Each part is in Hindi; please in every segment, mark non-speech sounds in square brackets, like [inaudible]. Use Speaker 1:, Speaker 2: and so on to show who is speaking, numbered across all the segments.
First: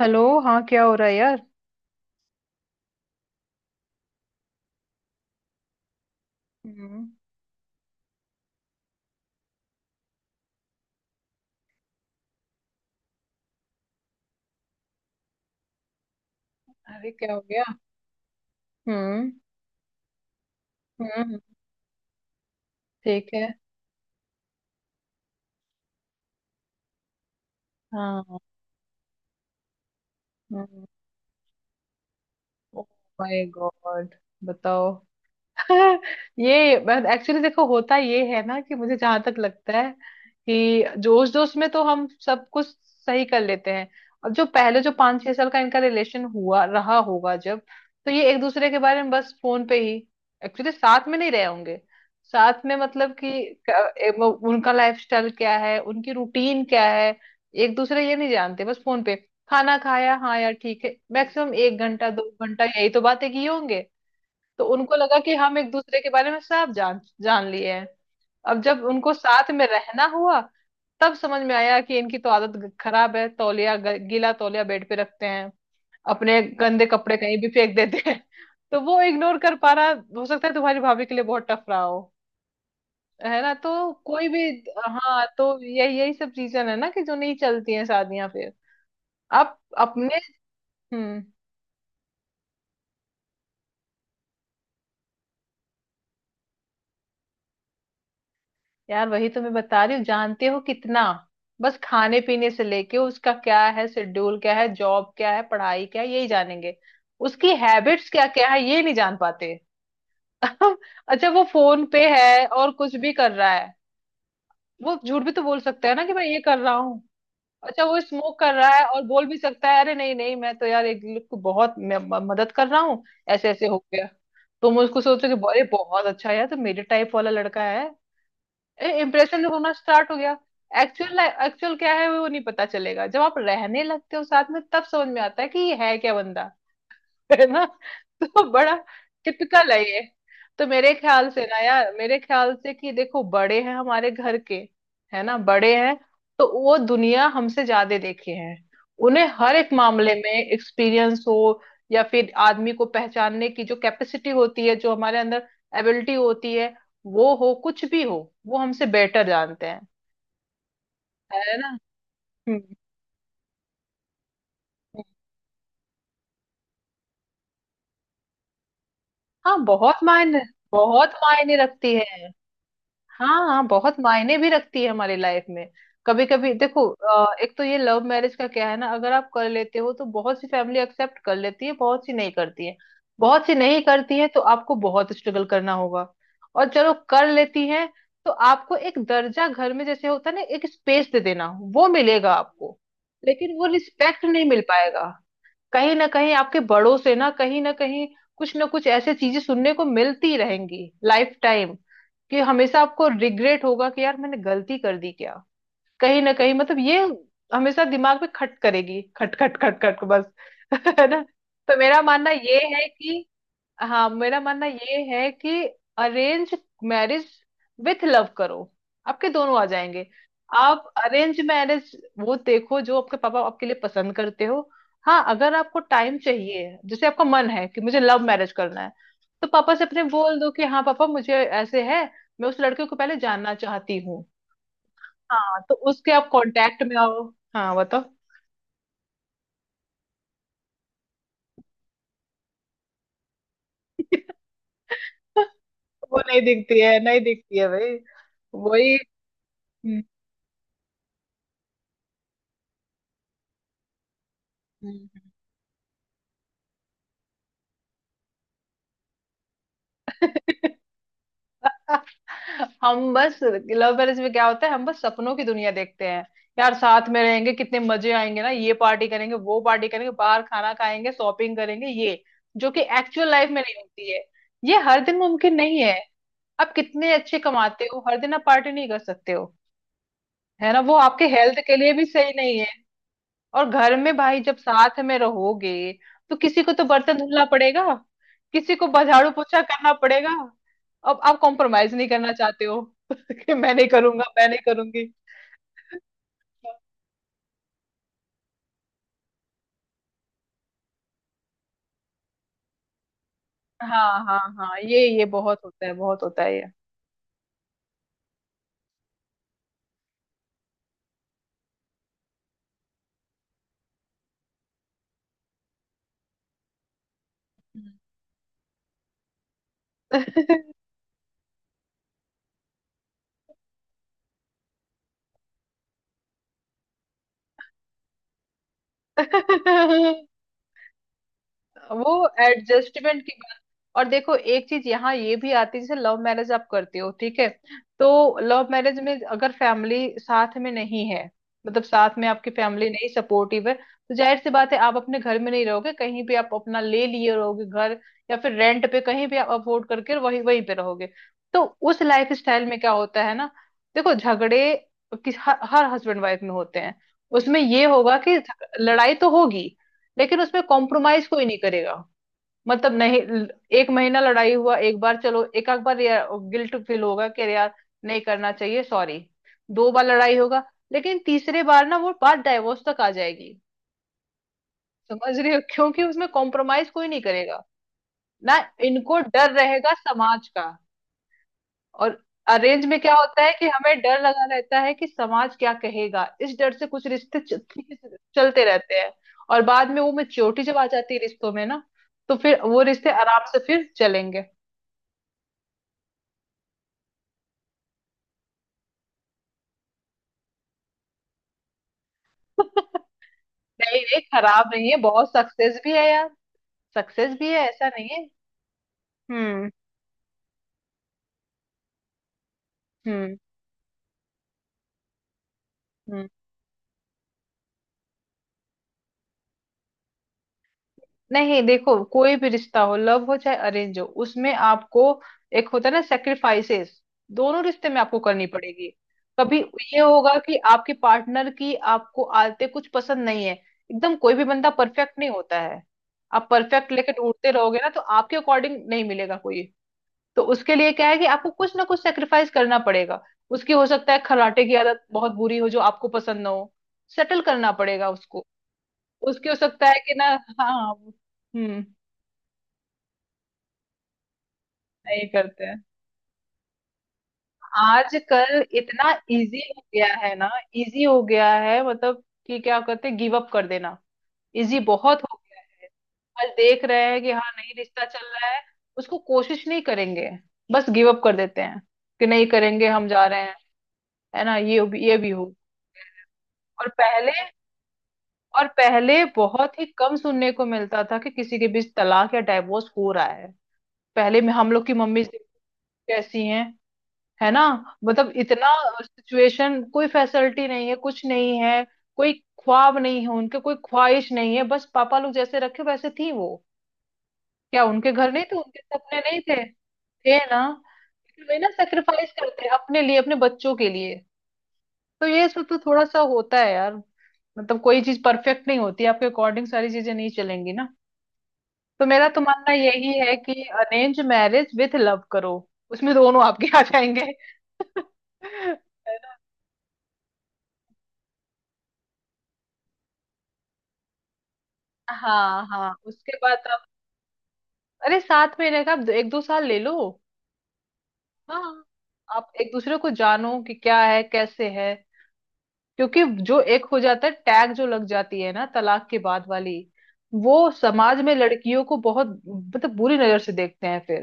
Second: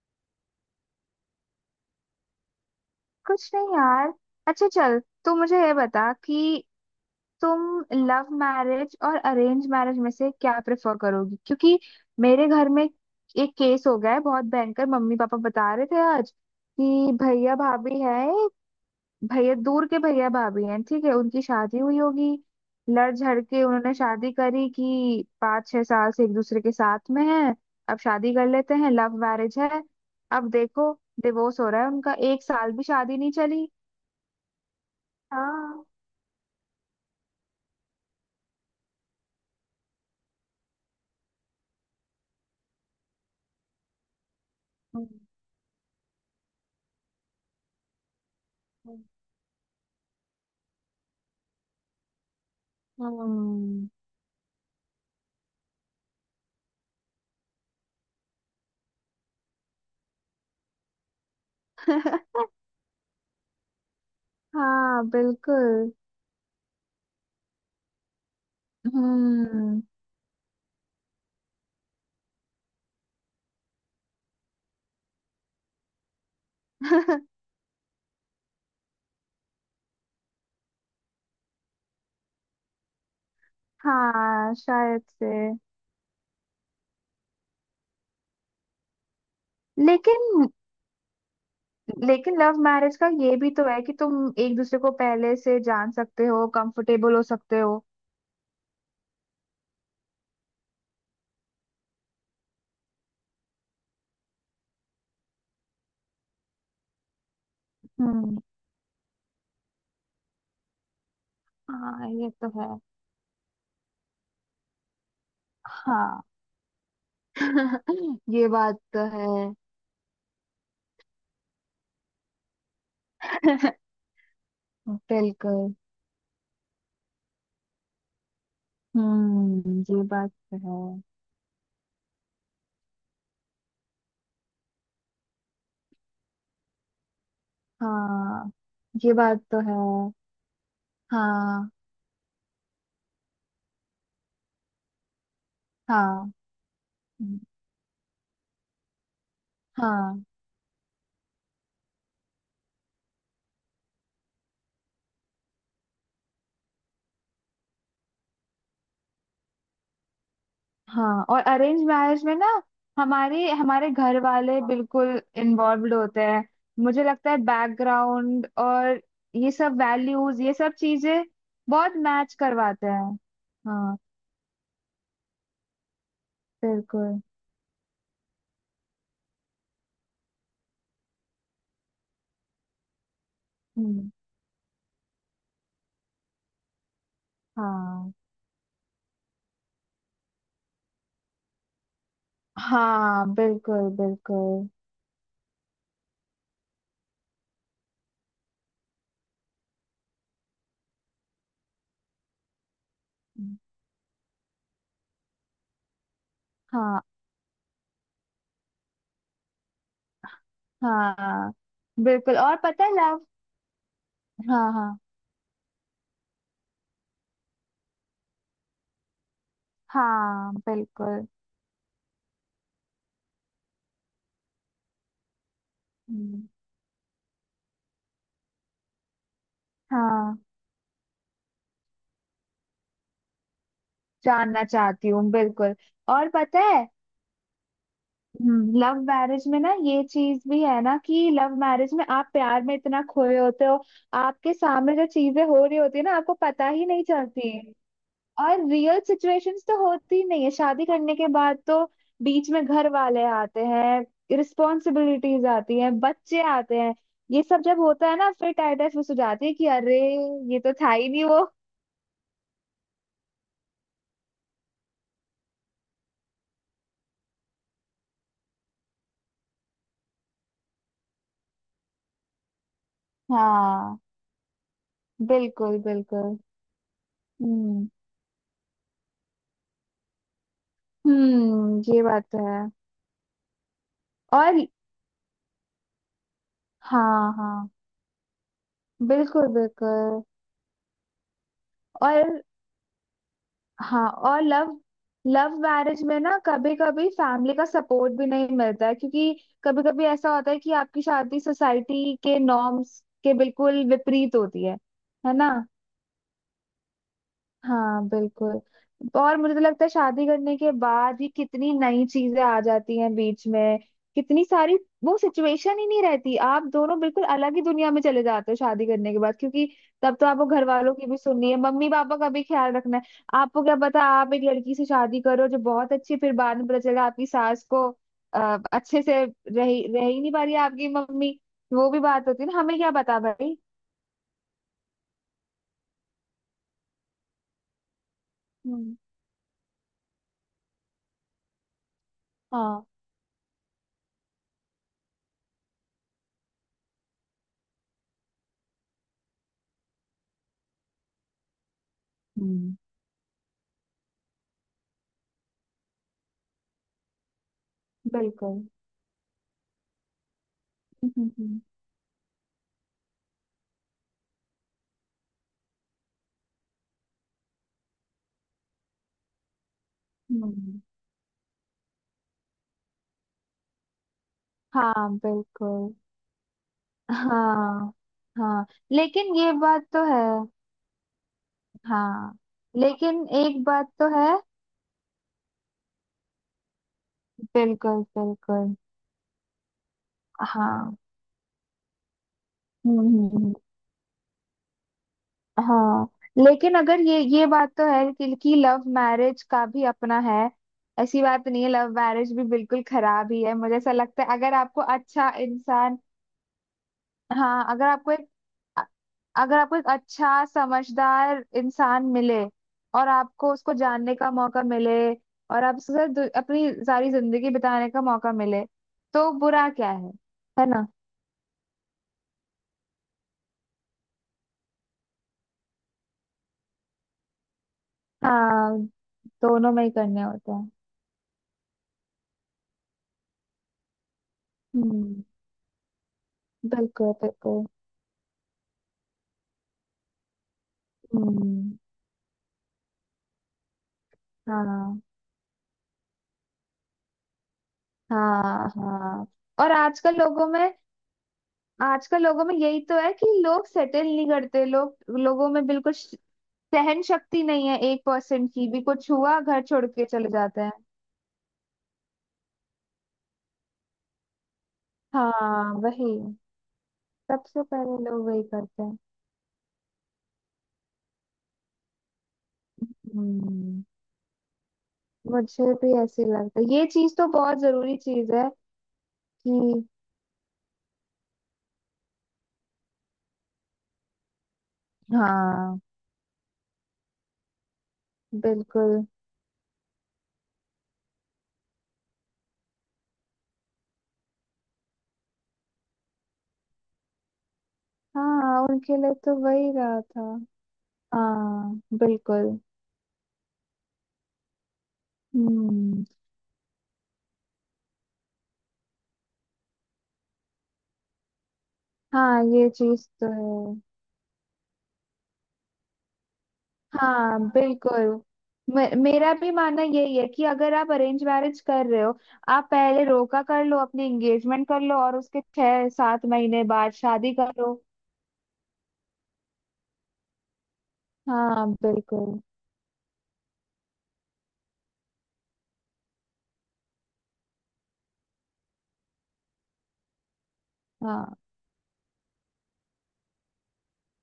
Speaker 1: हेलो। हाँ, क्या हो रहा है यार?
Speaker 2: कुछ नहीं यार। अच्छा चल, तो मुझे ये बता कि
Speaker 1: हम्म।
Speaker 2: तुम लव मैरिज और अरेंज मैरिज में से क्या प्रेफर करोगी क्योंकि मेरे घर में एक केस हो गया है बहुत भयंकर। मम्मी पापा बता रहे थे आज
Speaker 1: अरे
Speaker 2: कि
Speaker 1: क्या हो
Speaker 2: भैया
Speaker 1: गया?
Speaker 2: भाभी है।
Speaker 1: हम्म।
Speaker 2: भैया दूर के भैया भाभी हैं, ठीक है।
Speaker 1: हम्म।
Speaker 2: उनकी शादी हुई होगी, लड़
Speaker 1: ठीक
Speaker 2: झड़
Speaker 1: है।
Speaker 2: के उन्होंने शादी करी कि 5-6 साल से एक दूसरे के साथ में हैं। अब शादी
Speaker 1: हाँ।
Speaker 2: कर लेते हैं, लव मैरिज है। अब
Speaker 1: हम्म।
Speaker 2: देखो, डिवोर्स हो रहा है उनका, एक साल
Speaker 1: ओ
Speaker 2: भी शादी नहीं
Speaker 1: माय
Speaker 2: चली।
Speaker 1: गॉड! बताओ।
Speaker 2: हाँ।
Speaker 1: हाँ, ये एक्चुअली देखो होता ये है ना कि मुझे जहां तक लगता है कि जोश जोश में तो हम सब कुछ सही कर लेते हैं। और जो पहले जो
Speaker 2: हम्म।
Speaker 1: 5 6 साल का इनका रिलेशन हुआ रहा होगा जब, तो ये एक दूसरे के बारे में बस फोन पे ही एक्चुअली साथ में नहीं रहे होंगे। साथ में मतलब कि
Speaker 2: हम्म।
Speaker 1: उनका लाइफस्टाइल क्या है, उनकी रूटीन क्या है, एक दूसरे ये नहीं जानते। बस फोन पे खाना खाया, हाँ यार ठीक है, मैक्सिमम एक घंटा दो
Speaker 2: [laughs]
Speaker 1: घंटा यही तो बातें किए होंगे। तो उनको
Speaker 2: हाँ
Speaker 1: लगा कि हम एक
Speaker 2: बिल्कुल।
Speaker 1: दूसरे के बारे में सब जान जान लिए हैं। अब जब उनको साथ में
Speaker 2: हम्म।
Speaker 1: रहना हुआ तब समझ में आया कि इनकी तो आदत खराब है। तौलिया, गीला तौलिया बेड पे रखते हैं, अपने गंदे कपड़े कहीं भी
Speaker 2: [laughs]
Speaker 1: फेंक देते हैं। [laughs] तो वो इग्नोर कर पा रहा। हो सकता है तुम्हारी भाभी के लिए बहुत टफ रहा हो। है ना? तो कोई भी।
Speaker 2: हाँ शायद
Speaker 1: हाँ, तो
Speaker 2: से।
Speaker 1: यही यही सब चीजें है ना कि जो नहीं चलती हैं शादियां फिर। आप अपने।
Speaker 2: लेकिन
Speaker 1: हम्म।
Speaker 2: लेकिन लव मैरिज का ये भी तो है कि तुम एक दूसरे को पहले से जान सकते हो, कंफर्टेबल हो सकते हो।
Speaker 1: यार, वही तो मैं बता रही हूँ। जानते हो कितना? बस खाने पीने से लेके उसका क्या है, शेड्यूल क्या है, जॉब क्या है, पढ़ाई क्या है, यही जानेंगे। उसकी हैबिट्स क्या
Speaker 2: हम्म।
Speaker 1: क्या है ये नहीं जान पाते। [laughs] अच्छा वो फोन पे
Speaker 2: हाँ ये
Speaker 1: है
Speaker 2: तो है।
Speaker 1: और कुछ भी कर रहा है। वो झूठ भी तो बोल सकता है ना कि
Speaker 2: हाँ।
Speaker 1: मैं ये कर रहा हूँ। अच्छा वो
Speaker 2: [laughs]
Speaker 1: स्मोक
Speaker 2: ये
Speaker 1: कर रहा
Speaker 2: बात
Speaker 1: है और
Speaker 2: तो
Speaker 1: बोल भी
Speaker 2: है।
Speaker 1: सकता है अरे नहीं नहीं मैं तो यार एक लोग को बहुत, मैं मदद कर रहा हूँ। ऐसे ऐसे हो
Speaker 2: [laughs]
Speaker 1: गया। तुम उसको सोचो कि अरे
Speaker 2: बिल्कुल।
Speaker 1: बहुत अच्छा है यार, तो मेरे टाइप वाला लड़का है। इम्प्रेशन होना
Speaker 2: ये
Speaker 1: स्टार्ट हो
Speaker 2: बात
Speaker 1: गया।
Speaker 2: तो है।
Speaker 1: एक्चुअल एक्चुअल क्या है वो नहीं पता चलेगा। जब आप रहने लगते हो साथ में तब समझ में आता है कि ये है क्या बंदा। है ना? [laughs] तो
Speaker 2: हाँ
Speaker 1: बड़ा
Speaker 2: ये बात तो
Speaker 1: टिपिकल
Speaker 2: है।
Speaker 1: है ये। तो मेरे ख्याल से ना
Speaker 2: हाँ,
Speaker 1: यार, मेरे ख्याल से कि देखो, बड़े हैं हमारे घर के। है ना? बड़े हैं।
Speaker 2: हाँ,
Speaker 1: तो वो दुनिया हमसे ज्यादा देखे हैं। उन्हें हर एक मामले
Speaker 2: हाँ,
Speaker 1: में एक्सपीरियंस हो, या फिर आदमी को पहचानने की जो कैपेसिटी होती है जो हमारे अंदर एबिलिटी होती है, वो हो कुछ भी हो, वो हमसे बेटर जानते हैं।
Speaker 2: हाँ। और
Speaker 1: है ना?
Speaker 2: अरेंज मैरिज में ना
Speaker 1: हम्म।
Speaker 2: हमारे हमारे घर वाले
Speaker 1: हम्म।
Speaker 2: बिल्कुल इन्वॉल्व्ड होते हैं। मुझे लगता है बैकग्राउंड और ये
Speaker 1: हाँ,
Speaker 2: सब
Speaker 1: बहुत मायने,
Speaker 2: वैल्यूज ये सब
Speaker 1: बहुत
Speaker 2: चीजें
Speaker 1: मायने रखती
Speaker 2: बहुत
Speaker 1: है।
Speaker 2: मैच करवाते हैं।
Speaker 1: हाँ हाँ, बहुत
Speaker 2: हाँ
Speaker 1: मायने भी रखती है हमारी लाइफ में। कभी कभी देखो,
Speaker 2: बिल्कुल।
Speaker 1: एक तो ये लव मैरिज का क्या है ना, अगर आप कर लेते हो तो बहुत सी फैमिली एक्सेप्ट कर लेती है, बहुत सी नहीं करती है। बहुत सी नहीं
Speaker 2: हम्म।
Speaker 1: करती है तो आपको बहुत स्ट्रगल करना होगा। और चलो, कर लेती है,
Speaker 2: हाँ,
Speaker 1: तो आपको एक दर्जा घर में जैसे होता है ना, एक स्पेस दे देना, वो मिलेगा आपको।
Speaker 2: हाँ
Speaker 1: लेकिन वो
Speaker 2: बिल्कुल
Speaker 1: रिस्पेक्ट नहीं मिल
Speaker 2: बिल्कुल।
Speaker 1: पाएगा। कहीं ना कहीं आपके बड़ों से ना, कहीं ना कहीं कुछ ना कुछ ऐसे चीजें सुनने को मिलती रहेंगी लाइफ टाइम, कि हमेशा आपको रिग्रेट होगा कि यार मैंने गलती कर दी क्या। कहीं ना कहीं मतलब, ये
Speaker 2: हाँ,
Speaker 1: हमेशा दिमाग में खट करेगी, खट खट खट खट बस। [laughs] है ना?
Speaker 2: हाँ
Speaker 1: तो मेरा मानना
Speaker 2: बिल्कुल। और
Speaker 1: ये
Speaker 2: पता
Speaker 1: है
Speaker 2: है
Speaker 1: कि,
Speaker 2: लव।
Speaker 1: हाँ, मेरा मानना
Speaker 2: हाँ, हाँ।
Speaker 1: ये है कि अरेंज मैरिज विथ लव करो, आपके दोनों आ जाएंगे।
Speaker 2: हाँ
Speaker 1: आप
Speaker 2: बिल्कुल।
Speaker 1: अरेंज मैरिज, वो देखो जो आपके पापा आपके लिए पसंद करते हो। हाँ, अगर आपको टाइम
Speaker 2: हम्म।
Speaker 1: चाहिए, जैसे आपका मन है कि मुझे लव मैरिज करना है, तो पापा से अपने बोल
Speaker 2: हाँ
Speaker 1: दो कि हाँ पापा मुझे ऐसे है, मैं उस लड़के को पहले जानना चाहती हूँ।
Speaker 2: जानना चाहती हूँ
Speaker 1: हाँ, तो
Speaker 2: बिल्कुल।
Speaker 1: उसके आप
Speaker 2: और पता
Speaker 1: कांटेक्ट
Speaker 2: है
Speaker 1: में आओ। हाँ, बताओ।
Speaker 2: लव मैरिज में ना ये चीज भी है ना कि लव मैरिज में आप प्यार में इतना खोए होते हो,
Speaker 1: [laughs]
Speaker 2: आपके सामने जो चीजें हो रही होती है ना
Speaker 1: वो
Speaker 2: आपको
Speaker 1: नहीं
Speaker 2: पता
Speaker 1: दिखती
Speaker 2: ही
Speaker 1: है,
Speaker 2: नहीं
Speaker 1: नहीं
Speaker 2: चलती।
Speaker 1: दिखती है भाई।
Speaker 2: और
Speaker 1: वही।
Speaker 2: रियल सिचुएशंस तो
Speaker 1: हम्म।
Speaker 2: होती ही नहीं है शादी करने के बाद तो। बीच में घर वाले आते हैं,
Speaker 1: हम्म।
Speaker 2: रिस्पॉन्सिबिलिटीज आती हैं, बच्चे आते हैं। ये सब जब होता है ना फिर टाइटस हो जाती है कि अरे ये तो
Speaker 1: [laughs]
Speaker 2: था ही नहीं वो।
Speaker 1: हम बस लव मैरिज में क्या होता है, हम बस सपनों की दुनिया देखते हैं। यार साथ में रहेंगे, कितने मजे आएंगे ना, ये पार्टी करेंगे, वो पार्टी करेंगे, बाहर खाना खाएंगे, शॉपिंग करेंगे, ये, जो कि एक्चुअल लाइफ में नहीं
Speaker 2: हाँ
Speaker 1: होती है। ये हर दिन मुमकिन नहीं
Speaker 2: बिल्कुल
Speaker 1: है।
Speaker 2: बिल्कुल।
Speaker 1: आप कितने अच्छे कमाते
Speaker 2: हम्म।
Speaker 1: हो, हर दिन आप पार्टी नहीं कर सकते हो। है ना? वो आपके हेल्थ के लिए
Speaker 2: ये
Speaker 1: भी
Speaker 2: बात
Speaker 1: सही
Speaker 2: तो है।
Speaker 1: नहीं। और घर में भाई जब
Speaker 2: और।
Speaker 1: साथ में रहोगे तो किसी को तो बर्तन
Speaker 2: हाँ,
Speaker 1: धुलना
Speaker 2: हाँ
Speaker 1: पड़ेगा, किसी को झाड़ू
Speaker 2: बिल्कुल
Speaker 1: पोछा करना
Speaker 2: बिल्कुल।
Speaker 1: पड़ेगा। अब आप कॉम्प्रोमाइज नहीं करना
Speaker 2: और।
Speaker 1: चाहते हो [laughs] कि मैं नहीं
Speaker 2: हाँ।
Speaker 1: करूंगा,
Speaker 2: और
Speaker 1: मैं नहीं
Speaker 2: लव
Speaker 1: करूंगी।
Speaker 2: लव मैरिज में ना कभी कभी फैमिली का सपोर्ट भी नहीं मिलता है क्योंकि कभी कभी ऐसा होता है कि आपकी शादी सोसाइटी के नॉर्म्स के बिल्कुल
Speaker 1: हाँ
Speaker 2: विपरीत
Speaker 1: हाँ
Speaker 2: होती है
Speaker 1: हाँ, ये
Speaker 2: है ना।
Speaker 1: बहुत होता है, बहुत होता है।
Speaker 2: हाँ बिल्कुल। और मुझे तो लगता है शादी करने के बाद ही कितनी नई चीजें आ जाती हैं बीच में, कितनी सारी। वो सिचुएशन ही नहीं रहती, आप दोनों बिल्कुल अलग ही दुनिया में चले जाते हो शादी करने के बाद क्योंकि तब तो आपको घर वालों की भी सुननी है, मम्मी पापा का भी ख्याल रखना है। आपको क्या पता, आप एक लड़की से शादी करो जो बहुत अच्छी है, फिर बाद में पता चला आपकी सास को अच्छे
Speaker 1: ये।
Speaker 2: से रही रह ही
Speaker 1: [laughs]
Speaker 2: नहीं पा रही है आपकी मम्मी। वो भी
Speaker 1: वो
Speaker 2: बात होती है ना, हमें क्या पता
Speaker 1: एडजस्टमेंट की बात।
Speaker 2: भाई।
Speaker 1: और देखो, एक चीज यहाँ ये भी आती है, जैसे लव मैरिज आप करते हो, ठीक है, तो लव
Speaker 2: हम्म।
Speaker 1: मैरिज में अगर फैमिली साथ में नहीं है, मतलब साथ में आपकी
Speaker 2: हाँ।
Speaker 1: फैमिली नहीं सपोर्टिव है, तो जाहिर सी बात है आप अपने घर में नहीं रहोगे, कहीं भी आप अपना ले लिए रहोगे घर, या फिर रेंट पे कहीं भी आप अफोर्ड करके वही वहीं पे रहोगे। तो उस लाइफ स्टाइल
Speaker 2: हम्म।
Speaker 1: में क्या होता है ना, देखो झगड़े हर हस्बैंड वाइफ में होते हैं। उसमें ये होगा कि
Speaker 2: बिल्कुल।
Speaker 1: लड़ाई तो होगी, लेकिन उसमें कॉम्प्रोमाइज कोई नहीं
Speaker 2: [laughs]
Speaker 1: करेगा। मतलब नहीं। 1 महीना लड़ाई हुआ एक बार, चलो, एक आध बार गिल्ट फील होगा कि अरे यार, नहीं करना चाहिए, सॉरी। 2 बार लड़ाई होगा,
Speaker 2: हम्म।
Speaker 1: लेकिन तीसरे बार ना वो बात डाइवोर्स तक आ जाएगी।
Speaker 2: हाँ
Speaker 1: समझ रहे हो?
Speaker 2: बिल्कुल।
Speaker 1: क्योंकि उसमें कॉम्प्रोमाइज कोई नहीं करेगा
Speaker 2: हाँ,
Speaker 1: ना।
Speaker 2: हाँ।
Speaker 1: इनको
Speaker 2: लेकिन
Speaker 1: डर
Speaker 2: ये बात
Speaker 1: रहेगा
Speaker 2: तो है।
Speaker 1: समाज का। और
Speaker 2: हाँ।
Speaker 1: अरेंज में क्या
Speaker 2: लेकिन
Speaker 1: होता है
Speaker 2: एक
Speaker 1: कि
Speaker 2: बात
Speaker 1: हमें
Speaker 2: तो
Speaker 1: डर
Speaker 2: है,
Speaker 1: लगा रहता है कि समाज क्या कहेगा, इस डर से कुछ रिश्ते ठीक
Speaker 2: बिल्कुल
Speaker 1: से चलते
Speaker 2: बिल्कुल।
Speaker 1: रहते हैं। और बाद में वो मेच्योरिटी जब आ
Speaker 2: हाँ।
Speaker 1: जाती है रिश्तों में ना, तो फिर वो
Speaker 2: हम्म।
Speaker 1: रिश्ते
Speaker 2: हम्म।
Speaker 1: आराम
Speaker 2: हम्म।
Speaker 1: से फिर चलेंगे।
Speaker 2: हाँ। लेकिन अगर ये बात तो है कि लव मैरिज का भी अपना है। ऐसी बात नहीं है लव मैरिज भी बिल्कुल
Speaker 1: [laughs]
Speaker 2: खराब ही है, मुझे ऐसा
Speaker 1: नहीं नहीं,
Speaker 2: लगता है अगर
Speaker 1: खराब
Speaker 2: आपको
Speaker 1: नहीं है,
Speaker 2: अच्छा
Speaker 1: बहुत सक्सेस भी
Speaker 2: इंसान।
Speaker 1: है यार। सक्सेस भी है,
Speaker 2: हाँ अगर
Speaker 1: ऐसा नहीं
Speaker 2: आपको,
Speaker 1: है।
Speaker 2: अगर
Speaker 1: हम्म।
Speaker 2: आपको एक अच्छा समझदार इंसान मिले, और
Speaker 1: हम्म।
Speaker 2: आपको उसको जानने का मौका मिले, और आप उसके साथ
Speaker 1: हम्म।
Speaker 2: अपनी सारी जिंदगी बिताने का मौका मिले, तो बुरा क्या है ना।
Speaker 1: नहीं देखो, कोई भी रिश्ता हो, लव हो चाहे अरेंज हो, उसमें आपको एक होता है ना सेक्रीफाइसेस, दोनों रिश्ते में आपको करनी
Speaker 2: हाँ।
Speaker 1: पड़ेगी। कभी
Speaker 2: दोनों में ही
Speaker 1: ये
Speaker 2: करने
Speaker 1: होगा
Speaker 2: होते
Speaker 1: कि
Speaker 2: हैं।
Speaker 1: आपके पार्टनर की आपको आदतें कुछ पसंद नहीं है, एकदम कोई भी बंदा परफेक्ट
Speaker 2: हम्म।
Speaker 1: नहीं होता है। आप परफेक्ट लेके
Speaker 2: बिल्कुल
Speaker 1: ढूंढते
Speaker 2: बिल्कुल।
Speaker 1: रहोगे ना तो आपके अकॉर्डिंग नहीं मिलेगा कोई। तो उसके लिए क्या है कि आपको कुछ
Speaker 2: हम्म।
Speaker 1: ना कुछ सेक्रीफाइस करना पड़ेगा। उसकी हो सकता है खर्राटे की
Speaker 2: हाँ,
Speaker 1: आदत बहुत बुरी हो जो आपको पसंद ना हो, सेटल करना पड़ेगा उसको।
Speaker 2: हाँ, हाँ।
Speaker 1: उसकी हो
Speaker 2: और
Speaker 1: सकता है कि
Speaker 2: आजकल
Speaker 1: ना।
Speaker 2: लोगों में,
Speaker 1: हाँ। हम्म।
Speaker 2: आजकल लोगों में यही तो है कि लोग सेटल नहीं करते, लोग
Speaker 1: नहीं
Speaker 2: लोगों
Speaker 1: करते
Speaker 2: में
Speaker 1: हैं।
Speaker 2: बिल्कुल सहन शक्ति नहीं है 1%
Speaker 1: आजकल
Speaker 2: की भी,
Speaker 1: इतना
Speaker 2: कुछ हुआ
Speaker 1: इजी
Speaker 2: घर
Speaker 1: हो
Speaker 2: छोड़ के
Speaker 1: गया
Speaker 2: चले
Speaker 1: है ना,
Speaker 2: जाते हैं।
Speaker 1: इजी हो गया है मतलब कि क्या कहते हैं, गिव अप कर देना, इजी बहुत हो गया
Speaker 2: हाँ
Speaker 1: है।
Speaker 2: वही,
Speaker 1: आज देख रहे हैं कि हाँ
Speaker 2: सबसे
Speaker 1: नहीं,
Speaker 2: पहले
Speaker 1: रिश्ता चल
Speaker 2: लोग वही
Speaker 1: रहा है,
Speaker 2: करते हैं।
Speaker 1: उसको कोशिश नहीं करेंगे, बस गिव अप कर देते हैं कि नहीं करेंगे हम, जा रहे हैं।
Speaker 2: हम्म।
Speaker 1: है ना? ये भी, ये भी हो।
Speaker 2: मुझे भी ऐसे ही लगता है, ये
Speaker 1: और
Speaker 2: चीज तो
Speaker 1: पहले
Speaker 2: बहुत जरूरी चीज है।
Speaker 1: और पहले बहुत ही
Speaker 2: कि
Speaker 1: कम सुनने को मिलता था कि किसी के बीच तलाक या डाइवोर्स हो रहा है। पहले में हम लोग की मम्मी से
Speaker 2: हाँ
Speaker 1: कैसी हैं, है ना? मतलब इतना
Speaker 2: बिल्कुल।
Speaker 1: सिचुएशन, कोई फैसिलिटी नहीं है, कुछ नहीं है। कोई ख्वाब नहीं है उनके, कोई ख्वाहिश नहीं है, बस पापा लोग जैसे रखे वैसे थी वो। क्या उनके घर नहीं थे?
Speaker 2: हाँ
Speaker 1: उनके
Speaker 2: उनके लिए
Speaker 1: सपने
Speaker 2: तो
Speaker 1: नहीं थे?
Speaker 2: वही रहा था।
Speaker 1: थे ना। लेकिन वे ना
Speaker 2: हाँ
Speaker 1: सेक्रीफाइस
Speaker 2: बिल्कुल।
Speaker 1: करते हैं अपने लिए, अपने बच्चों के लिए। तो ये सब तो थोड़ा
Speaker 2: हम्म।
Speaker 1: सा होता है यार। मतलब कोई चीज परफेक्ट नहीं होती, आपके अकॉर्डिंग सारी चीजें नहीं चलेंगी ना। तो मेरा तो
Speaker 2: हाँ ये
Speaker 1: मानना
Speaker 2: चीज
Speaker 1: यही
Speaker 2: तो
Speaker 1: है कि
Speaker 2: है।
Speaker 1: अरेंज मैरिज विथ लव करो, उसमें दोनों आपके आ जाएंगे।
Speaker 2: हाँ बिल्कुल। मेरा भी मानना यही है कि अगर आप अरेंज मैरिज कर रहे हो, आप पहले रोका कर लो, अपनी एंगेजमेंट कर लो और उसके
Speaker 1: हाँ
Speaker 2: छह
Speaker 1: हाँ,
Speaker 2: सात
Speaker 1: उसके बाद
Speaker 2: महीने बाद शादी करो।
Speaker 1: अरे साथ में रहकर आप एक दो साल ले लो।
Speaker 2: हाँ
Speaker 1: हाँ।
Speaker 2: बिल्कुल।
Speaker 1: आप एक दूसरे को जानो कि क्या है कैसे है। क्योंकि जो एक हो जाता है टैग जो लग जाती है ना तलाक के बाद वाली, वो समाज में
Speaker 2: हाँ,
Speaker 1: लड़कियों को बहुत मतलब बुरी नजर से देखते हैं फिर।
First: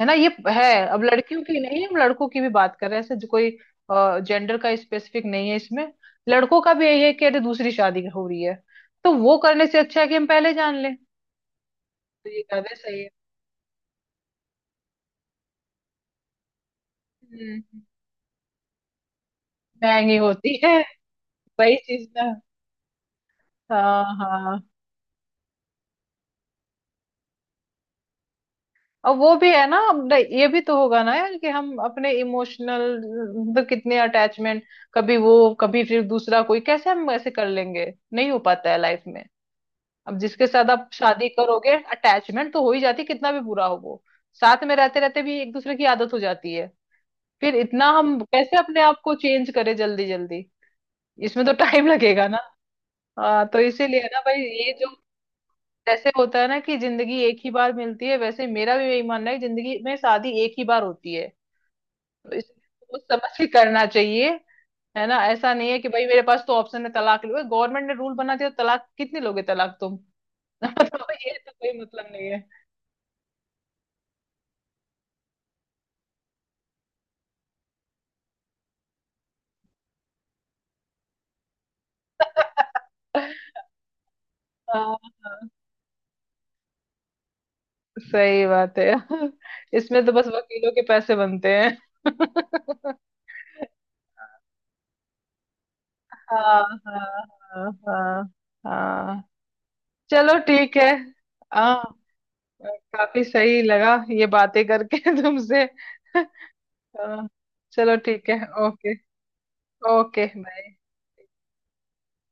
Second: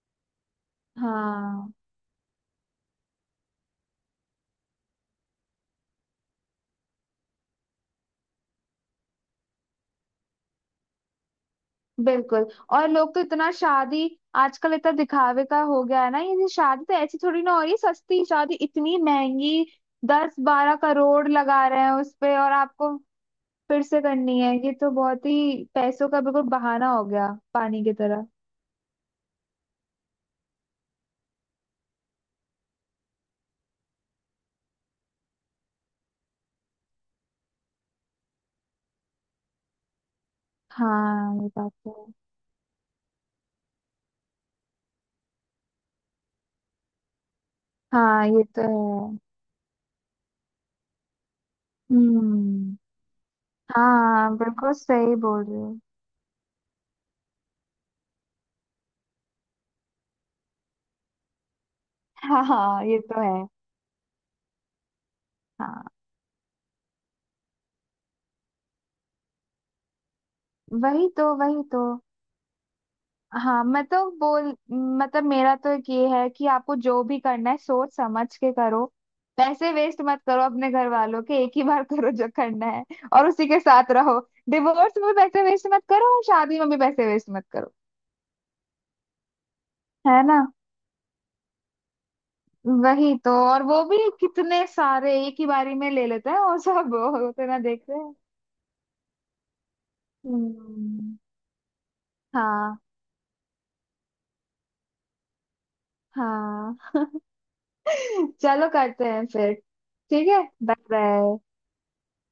Speaker 1: है ना? ये है। अब लड़कियों की
Speaker 2: हाँ
Speaker 1: नहीं, हम लड़कों की भी बात कर रहे हैं, ऐसे जो कोई जेंडर का स्पेसिफिक नहीं है इसमें। लड़कों का भी यही है कि अरे दूसरी शादी हो रही है, तो वो करने से अच्छा है कि हम पहले जान लें। तो ये
Speaker 2: बिल्कुल।
Speaker 1: ज्यादा
Speaker 2: और
Speaker 1: सही है।
Speaker 2: लोग तो इतना शादी, आजकल इतना दिखावे का हो गया है ना ये शादी तो, ऐसी थोड़ी ना
Speaker 1: हम्म।
Speaker 2: हो रही है सस्ती शादी, इतनी महंगी,
Speaker 1: महंगी
Speaker 2: दस
Speaker 1: होती
Speaker 2: बारह
Speaker 1: है।
Speaker 2: करोड़ लगा
Speaker 1: वही
Speaker 2: रहे हैं
Speaker 1: चीज
Speaker 2: उस
Speaker 1: ना।
Speaker 2: पे और आपको फिर से
Speaker 1: हाँ
Speaker 2: करनी है,
Speaker 1: हाँ।
Speaker 2: ये तो बहुत ही पैसों का बिल्कुल बहाना हो गया, पानी की तरह।
Speaker 1: और वो भी है ना, अब ये भी तो होगा ना यार कि हम अपने इमोशनल, मतलब कितने अटैचमेंट, कभी वो, कभी फिर दूसरा कोई, कैसे हम ऐसे कर लेंगे? नहीं हो पाता है लाइफ में। अब जिसके साथ आप शादी
Speaker 2: हाँ ये
Speaker 1: करोगे
Speaker 2: बात तो है।
Speaker 1: अटैचमेंट तो हो ही जाती है, कितना भी बुरा हो वो। साथ में रहते रहते भी एक दूसरे की आदत हो जाती है। फिर इतना हम
Speaker 2: हाँ ये
Speaker 1: कैसे
Speaker 2: तो
Speaker 1: अपने आप को
Speaker 2: है।
Speaker 1: चेंज करें जल्दी जल्दी? इसमें तो [laughs] टाइम लगेगा ना।
Speaker 2: हम्म।
Speaker 1: हाँ, तो इसीलिए ना
Speaker 2: हाँ
Speaker 1: भाई, ये
Speaker 2: बिल्कुल
Speaker 1: जो
Speaker 2: सही बोल रहे हो।
Speaker 1: जैसे होता है ना कि जिंदगी एक ही बार मिलती है, वैसे मेरा भी यही मानना है कि जिंदगी में शादी एक ही बार होती है, तो
Speaker 2: हाँ,
Speaker 1: इस
Speaker 2: हाँ ये
Speaker 1: सोच
Speaker 2: तो
Speaker 1: समझ के
Speaker 2: है।
Speaker 1: करना चाहिए। है ना? ऐसा नहीं है
Speaker 2: हाँ
Speaker 1: कि भाई मेरे पास तो ऑप्शन है, तलाक लो, गवर्नमेंट ने रूल बना दिया, तलाक कितने लोगे तलाक तुम? [laughs]
Speaker 2: वही
Speaker 1: मतलब
Speaker 2: तो,
Speaker 1: ये तो
Speaker 2: वही
Speaker 1: कोई
Speaker 2: तो।
Speaker 1: मतलब नहीं है।
Speaker 2: हाँ मैं तो बोल, मतलब मेरा तो एक ये है कि आपको जो भी करना है सोच समझ के करो, पैसे वेस्ट मत करो अपने घर वालों के, एक ही बार करो जो करना है
Speaker 1: [laughs]
Speaker 2: और उसी के साथ रहो। डिवोर्स
Speaker 1: हाँ,
Speaker 2: में पैसे
Speaker 1: हाँ,
Speaker 2: वेस्ट मत करो और शादी में भी पैसे वेस्ट मत करो।
Speaker 1: सही बात है। [laughs] इसमें तो
Speaker 2: है
Speaker 1: बस
Speaker 2: ना।
Speaker 1: वकीलों के पैसे बनते हैं। [laughs]
Speaker 2: वही तो, और वो भी कितने सारे एक ही बारी में ले लेते हैं
Speaker 1: हाँ
Speaker 2: और सब
Speaker 1: हाँ,
Speaker 2: होते ना
Speaker 1: हाँ
Speaker 2: देख रहे हैं।
Speaker 1: हाँ। हाँ। चलो ठीक है।
Speaker 2: हम्म।
Speaker 1: हाँ।
Speaker 2: हाँ,
Speaker 1: काफी सही लगा ये बातें करके [laughs] तुमसे।
Speaker 2: हाँ।
Speaker 1: अ, चलो ठीक
Speaker 2: [laughs]
Speaker 1: है।
Speaker 2: चलो
Speaker 1: ओके।
Speaker 2: करते हैं फिर।
Speaker 1: ओके,
Speaker 2: ठीक है,
Speaker 1: बाय।
Speaker 2: Bye bye.